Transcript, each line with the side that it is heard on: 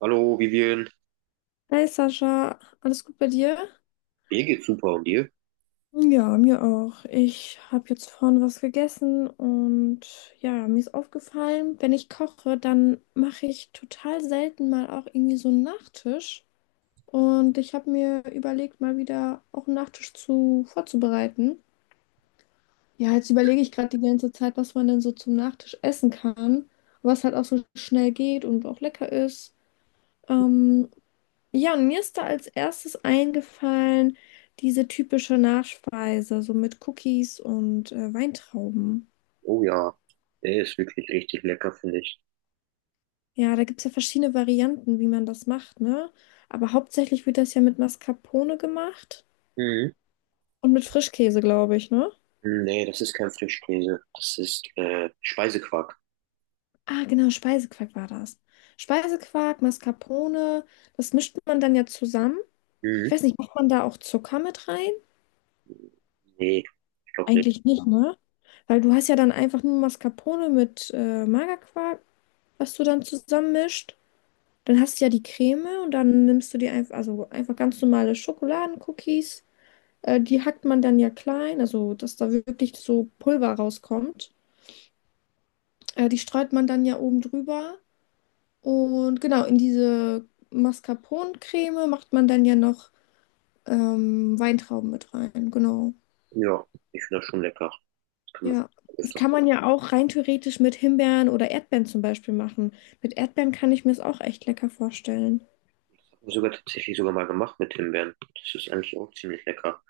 right: Hallo Vivian,
left: Hey Sascha, alles gut bei dir?
right: mir geht's super und dir?
left: Ja, mir auch. Ich habe jetzt vorhin was gegessen und ja, mir ist aufgefallen, wenn ich koche, dann mache ich total selten mal auch irgendwie so einen Nachtisch. Und ich habe mir überlegt, mal wieder auch einen Nachtisch zu vorzubereiten. Ja, jetzt überlege ich gerade die ganze Zeit, was man denn so zum Nachtisch essen kann, was halt auch so schnell geht und auch lecker ist. Ähm, Ja, und mir ist da als erstes eingefallen, diese typische Nachspeise, so mit Cookies und Weintrauben.
right: Oh ja, der ist wirklich richtig lecker, finde ich.
left: Ja, da gibt es ja verschiedene Varianten, wie man das macht, ne? Aber hauptsächlich wird das ja mit Mascarpone gemacht
right: Mhm.
left: und mit Frischkäse, glaube ich, ne?
right: Nee, das ist kein Frischkäse, das ist Speisequark.
left: Ah, genau, Speisequark war das. Speisequark, Mascarpone, das mischt man dann ja zusammen. Ich
right: Mhm.
left: weiß nicht, macht man da auch Zucker mit rein?
right: Nee, ich glaube nicht.
left: Eigentlich nicht, ne? Weil du hast ja dann einfach nur Mascarpone mit Magerquark, was du dann zusammenmischt. Dann hast du ja die Creme und dann nimmst du die einfach, also einfach ganz normale Schokoladencookies. Die hackt man dann ja klein, also dass da wirklich so Pulver rauskommt. Die streut man dann ja oben drüber. Und genau, in diese Mascarpone-Creme macht man dann ja noch Weintrauben mit rein. Genau.
right: Ja, ich finde das schon lecker. Das kann man
left: Ja. Das
right: öfters.
left: kann man ja auch rein theoretisch mit Himbeeren oder Erdbeeren zum Beispiel machen. Mit Erdbeeren kann ich mir es auch echt lecker vorstellen.
right: Das habe ich sogar tatsächlich sogar mal gemacht mit Himbeeren. Das ist eigentlich auch ziemlich lecker.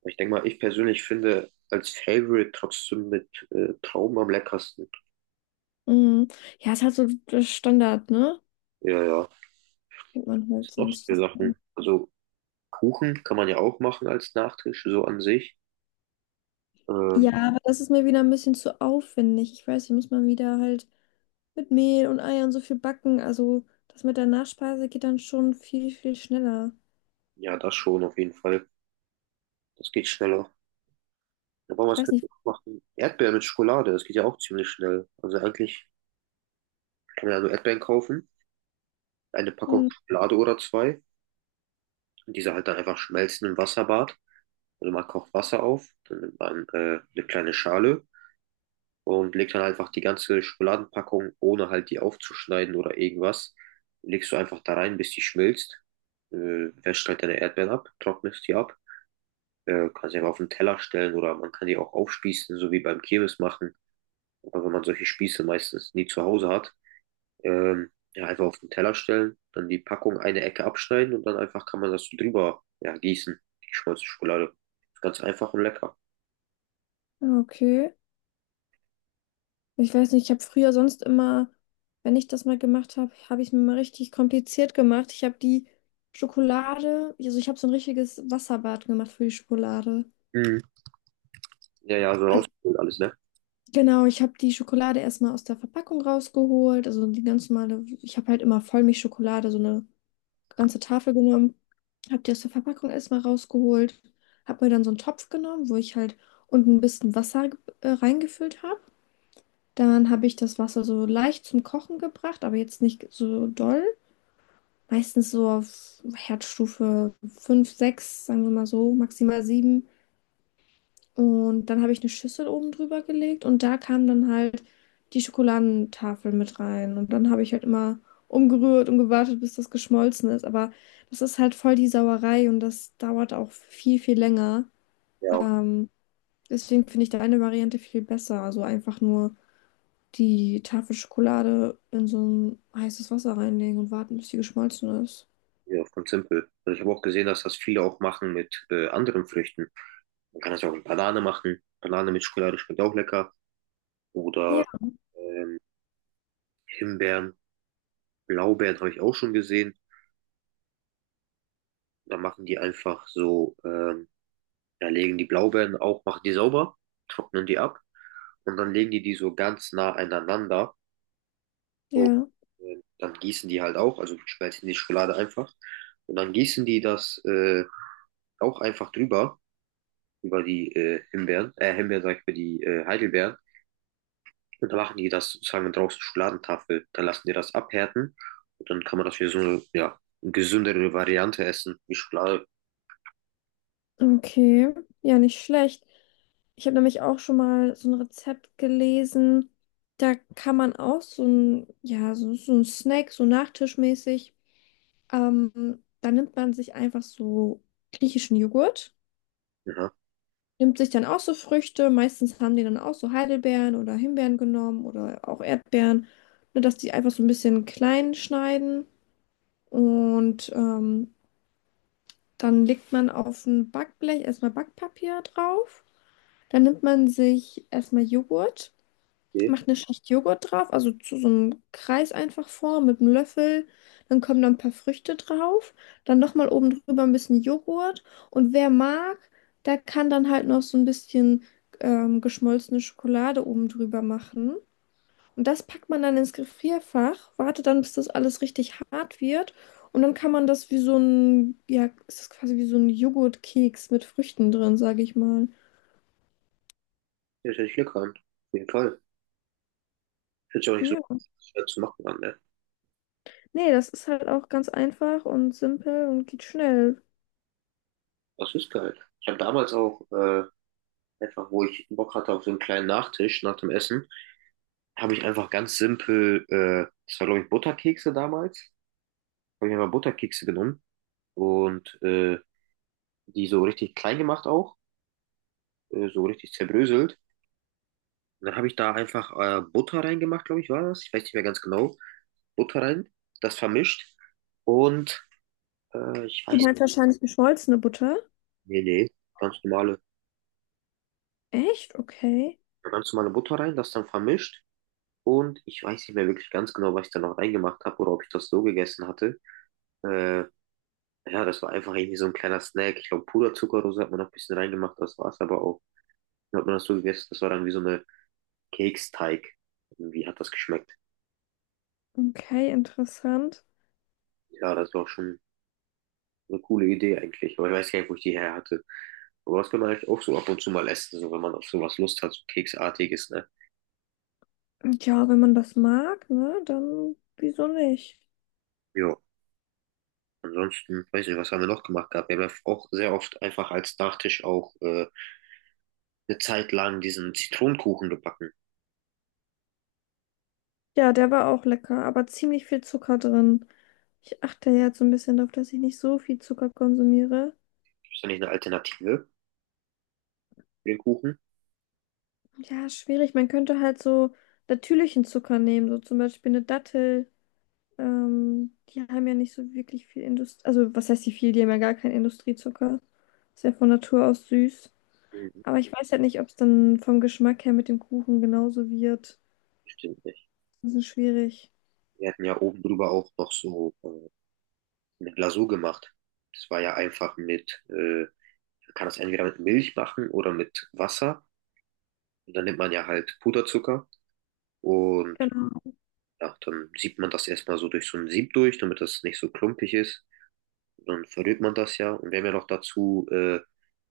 right: Aber ich denke mal, ich persönlich finde als Favorite trotzdem mit Trauben am leckersten.
left: Mhm. Ja, ist halt so der Standard, ne?
right: Ja, ja.
left: Fängt man
right: Was
left: halt
right: sind noch so
left: sonst
right: viele
left: nicht an.
right: Sachen? Also Kuchen kann man ja auch machen als Nachtisch, so an sich. Ähm,
left: Ja, aber das ist mir wieder ein bisschen zu aufwendig. Ich weiß, hier muss man wieder halt mit Mehl und Eiern so viel backen. Also das mit der Nachspeise geht dann schon viel, viel schneller.
right: Ja, das schon auf jeden Fall. Das geht schneller. Aber
left: Ich
right: was
left: weiß
right: könnte
left: nicht.
right: man noch machen? Erdbeeren mit Schokolade, das geht ja auch ziemlich schnell. Also eigentlich kann man ja nur Erdbeeren kaufen, eine Packung
left: Mhm.
right: Schokolade oder zwei und diese halt dann einfach schmelzen im Wasserbad. Also man kocht Wasser auf, dann nimmt man eine kleine Schale und legt dann einfach die ganze Schokoladenpackung, ohne halt die aufzuschneiden oder irgendwas, legst du einfach da rein, bis die schmilzt. Äh, wäscht halt deine Erdbeeren ab, trocknest die ab. Kannst sie einfach auf den Teller stellen oder man kann die auch aufspießen, so wie beim Kirmes machen. Aber wenn man solche Spieße meistens nie zu Hause hat, ja, einfach auf den Teller stellen, dann die Packung eine Ecke abschneiden und dann einfach kann man das so drüber, ja, gießen, die schmolzene Schokolade. Ist ganz einfach und lecker.
left: Ah, okay. Ich weiß nicht, ich habe früher sonst immer, wenn ich das mal gemacht habe, habe ich es mir mal richtig kompliziert gemacht. Ich habe die Schokolade, also ich habe so ein richtiges Wasserbad gemacht für die Schokolade.
right: Mhm. Ja, ja, so
left: Also
right: rausgeholt alles, ne?
left: genau, ich habe die Schokolade erstmal aus der Verpackung rausgeholt, also die ganz normale, ich habe halt immer Vollmilchschokolade, so eine ganze Tafel genommen, habe die aus der Verpackung erstmal rausgeholt, habe mir dann so einen Topf genommen, wo ich halt unten ein bisschen Wasser reingefüllt habe. Dann habe ich das Wasser so leicht zum Kochen gebracht, aber jetzt nicht so doll. Meistens so auf Herdstufe 5 6, sagen wir mal so, maximal 7. Und dann habe ich eine Schüssel oben drüber gelegt und da kam dann halt die Schokoladentafel mit rein. Und dann habe ich halt immer umgerührt und gewartet, bis das geschmolzen ist. Aber das ist halt voll die Sauerei und das dauert auch viel, viel länger.
right: Ja,
left: Ähm, Deswegen finde ich deine Variante viel besser. Also einfach nur die Tafel Schokolade in so ein heißes Wasser reinlegen und warten, bis sie geschmolzen ist.
right: ja, ganz simpel. Und ich habe auch gesehen, dass das viele auch machen mit anderen Früchten. Man kann das ja auch mit Banane machen. Banane mit Schokolade schmeckt auch lecker. Oder
left: Ja.
right: ähm, Himbeeren, Blaubeeren habe ich auch schon gesehen. Da machen die einfach so ja, legen die Blaubeeren auch, machen die sauber, trocknen die ab und dann legen die die so ganz nah aneinander und
left: Ja,
right: dann gießen die halt auch, also schmelzen die Schokolade einfach und dann gießen die das auch einfach drüber, über die Himbeeren, Himbeeren sag ich, über die Heidelbeeren und dann machen die das sozusagen draußen Schokoladentafel, dann lassen die das abhärten und dann kann man das wie so eine, ja, eine gesündere Variante essen, wie Schokolade.
left: okay. Ja, nicht schlecht. Ich habe nämlich auch schon mal so ein Rezept gelesen. Da kann man auch so ein, ja, so ein Snack, so nachtischmäßig. Da nimmt man sich einfach so griechischen Joghurt,
right: Ja,
left: nimmt sich dann auch so Früchte. Meistens haben die dann auch so Heidelbeeren oder Himbeeren genommen oder auch Erdbeeren, nur dass die einfach so ein bisschen klein schneiden. Und dann legt man auf ein Backblech erstmal Backpapier drauf. Dann nimmt man sich erstmal Joghurt,
right: okay.
left: macht eine Schicht Joghurt drauf, also zu so einem Kreis einfach formen mit einem Löffel. Dann kommen da ein paar Früchte drauf, dann nochmal oben drüber ein bisschen Joghurt. Und wer mag, der kann dann halt noch so ein bisschen geschmolzene Schokolade oben drüber machen. Und das packt man dann ins Gefrierfach, wartet dann, bis das alles richtig hart wird. Und dann kann man das wie so ein, ja, es ist quasi wie so ein Joghurtkeks mit Früchten drin, sage ich mal.
right: Das hört sich lecker an, auf jeden Fall. Hört sich auch nicht so
left: Ja.
right: schwer zu machen an, ne?
left: Nee, das ist halt auch ganz einfach und simpel und geht schnell.
right: Das ist geil. Ich habe damals auch einfach, wo ich Bock hatte auf so einen kleinen Nachtisch nach dem Essen, habe ich einfach ganz simpel, das war glaube ich Butterkekse damals, habe ich einfach Butterkekse genommen und die so richtig klein gemacht auch, so richtig zerbröselt. Und dann habe ich da einfach Butter reingemacht, glaube ich, war das. Ich weiß nicht mehr ganz genau. Butter rein, das vermischt und äh, ich
left: Du
right: weiß,
left: meinst wahrscheinlich geschmolzene Butter?
right: nee, nee, ganz normale,
left: Echt? Okay.
right: ganz normale Butter rein, das dann vermischt. Und ich weiß nicht mehr wirklich ganz genau, was ich da noch reingemacht habe oder ob ich das so gegessen hatte. Äh, ja, das war einfach irgendwie so ein kleiner Snack. Ich glaube, Puderzuckerrose hat man noch ein bisschen reingemacht, das war es aber auch. Dann hat man das so gegessen, das war dann wie so eine Keksteig. Irgendwie hat das geschmeckt.
left: Okay, interessant.
right: Ja, das war schon eine coole Idee eigentlich, aber ich weiß gar nicht, wo ich die her hatte. Aber das kann man eigentlich auch so ab und zu mal essen, so wenn man auf sowas Lust hat, so Keksartiges, ne?
left: Ja, wenn man das mag, ne, dann wieso nicht?
right: Ja. Ansonsten, weiß nicht, was haben wir noch gemacht gehabt? Wir haben ja auch sehr oft einfach als Nachtisch auch eine Zeit lang diesen Zitronenkuchen gebacken.
left: Ja, der war auch lecker, aber ziemlich viel Zucker drin. Ich achte ja jetzt so ein bisschen darauf, dass ich nicht so viel Zucker konsumiere.
right: Ist da nicht eine Alternative für den Kuchen?
left: Ja, schwierig. Man könnte halt so natürlichen Zucker nehmen, so zum Beispiel eine Dattel. Die haben ja nicht so wirklich viel Industrie. Also, was heißt die viel? Die haben ja gar keinen Industriezucker. Ist ja von Natur aus süß.
right: Mhm,
left: Aber ich weiß halt nicht, ob es dann vom Geschmack her mit dem Kuchen genauso wird.
right: bestimmt nicht.
left: Das ist schwierig.
right: Wir hatten ja oben drüber auch noch so eine Glasur gemacht. Das war ja einfach mit, man kann das entweder mit Milch machen oder mit Wasser. Und dann nimmt man ja halt Puderzucker und
left: Genau.
right: ja, dann siebt man das erstmal so durch so ein Sieb durch, damit das nicht so klumpig ist. Und dann verrührt man das ja. Und wir haben ja noch dazu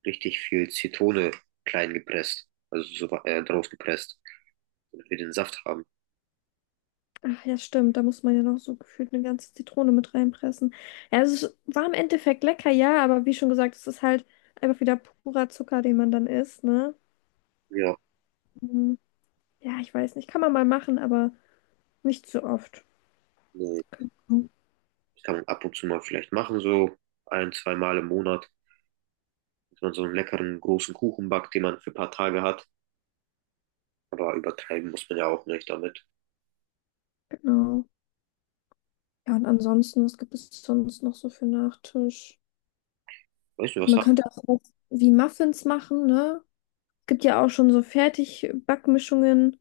right: richtig viel Zitrone klein gepresst, also so drauf gepresst, damit wir den Saft haben.
left: Ach ja, stimmt. Da muss man ja noch so gefühlt eine ganze Zitrone mit reinpressen. Ja, es ist, war im Endeffekt lecker, ja, aber wie schon gesagt, es ist halt einfach wieder purer Zucker, den man dann isst, ne?
right: Ja,
left: Mhm. Ja, ich weiß nicht. Kann man mal machen, aber nicht so oft.
right: nee.
left: Genau.
right: Das kann man ab und zu mal vielleicht machen, so ein, zwei Mal im Monat, dass man so einen leckeren großen Kuchen backt, den man für ein paar Tage hat. Aber übertreiben muss man ja auch nicht damit.
left: Genau. Ja, und ansonsten, was gibt es sonst noch so für Nachtisch?
right: Weißt du, was
left: Man
right: hast
left: könnte auch was wie Muffins machen, ne? Es gibt ja auch schon so Fertigbackmischungen.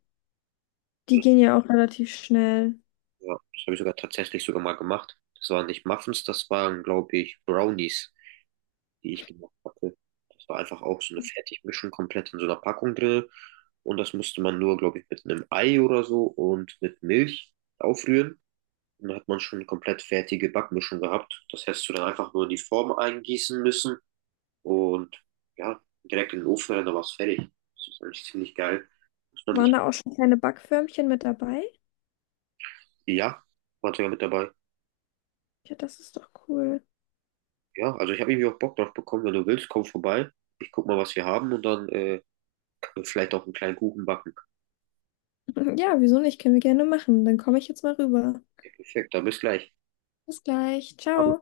left: Die
right: du?
left: gehen ja auch relativ schnell.
right: Ja, das habe ich sogar tatsächlich sogar mal gemacht. Das waren nicht Muffins, das waren, glaube ich, Brownies, die ich gemacht hatte. Das war einfach auch so eine Fertigmischung komplett in so einer Packung drin. Und das musste man nur, glaube ich, mit einem Ei oder so und mit Milch aufrühren. Und dann hat man schon eine komplett fertige Backmischung gehabt. Das hättest du dann einfach nur in die Form eingießen müssen. Und ja, direkt in den Ofen rein, da war es fertig. Das ist eigentlich ziemlich geil. Muss man nicht,
left: Waren da auch schon kleine Backförmchen mit dabei?
right: ja, war sogar mit dabei.
left: Ja, das ist doch cool.
right: Ja, also ich habe irgendwie auch Bock drauf bekommen. Wenn du willst, komm vorbei. Ich guck mal, was wir haben und dann können wir vielleicht auch einen kleinen Kuchen backen.
left: Ja, wieso nicht? Können wir gerne machen. Dann komme ich jetzt mal rüber.
right: Ja, perfekt, dann bis gleich.
left: Bis gleich. Ciao.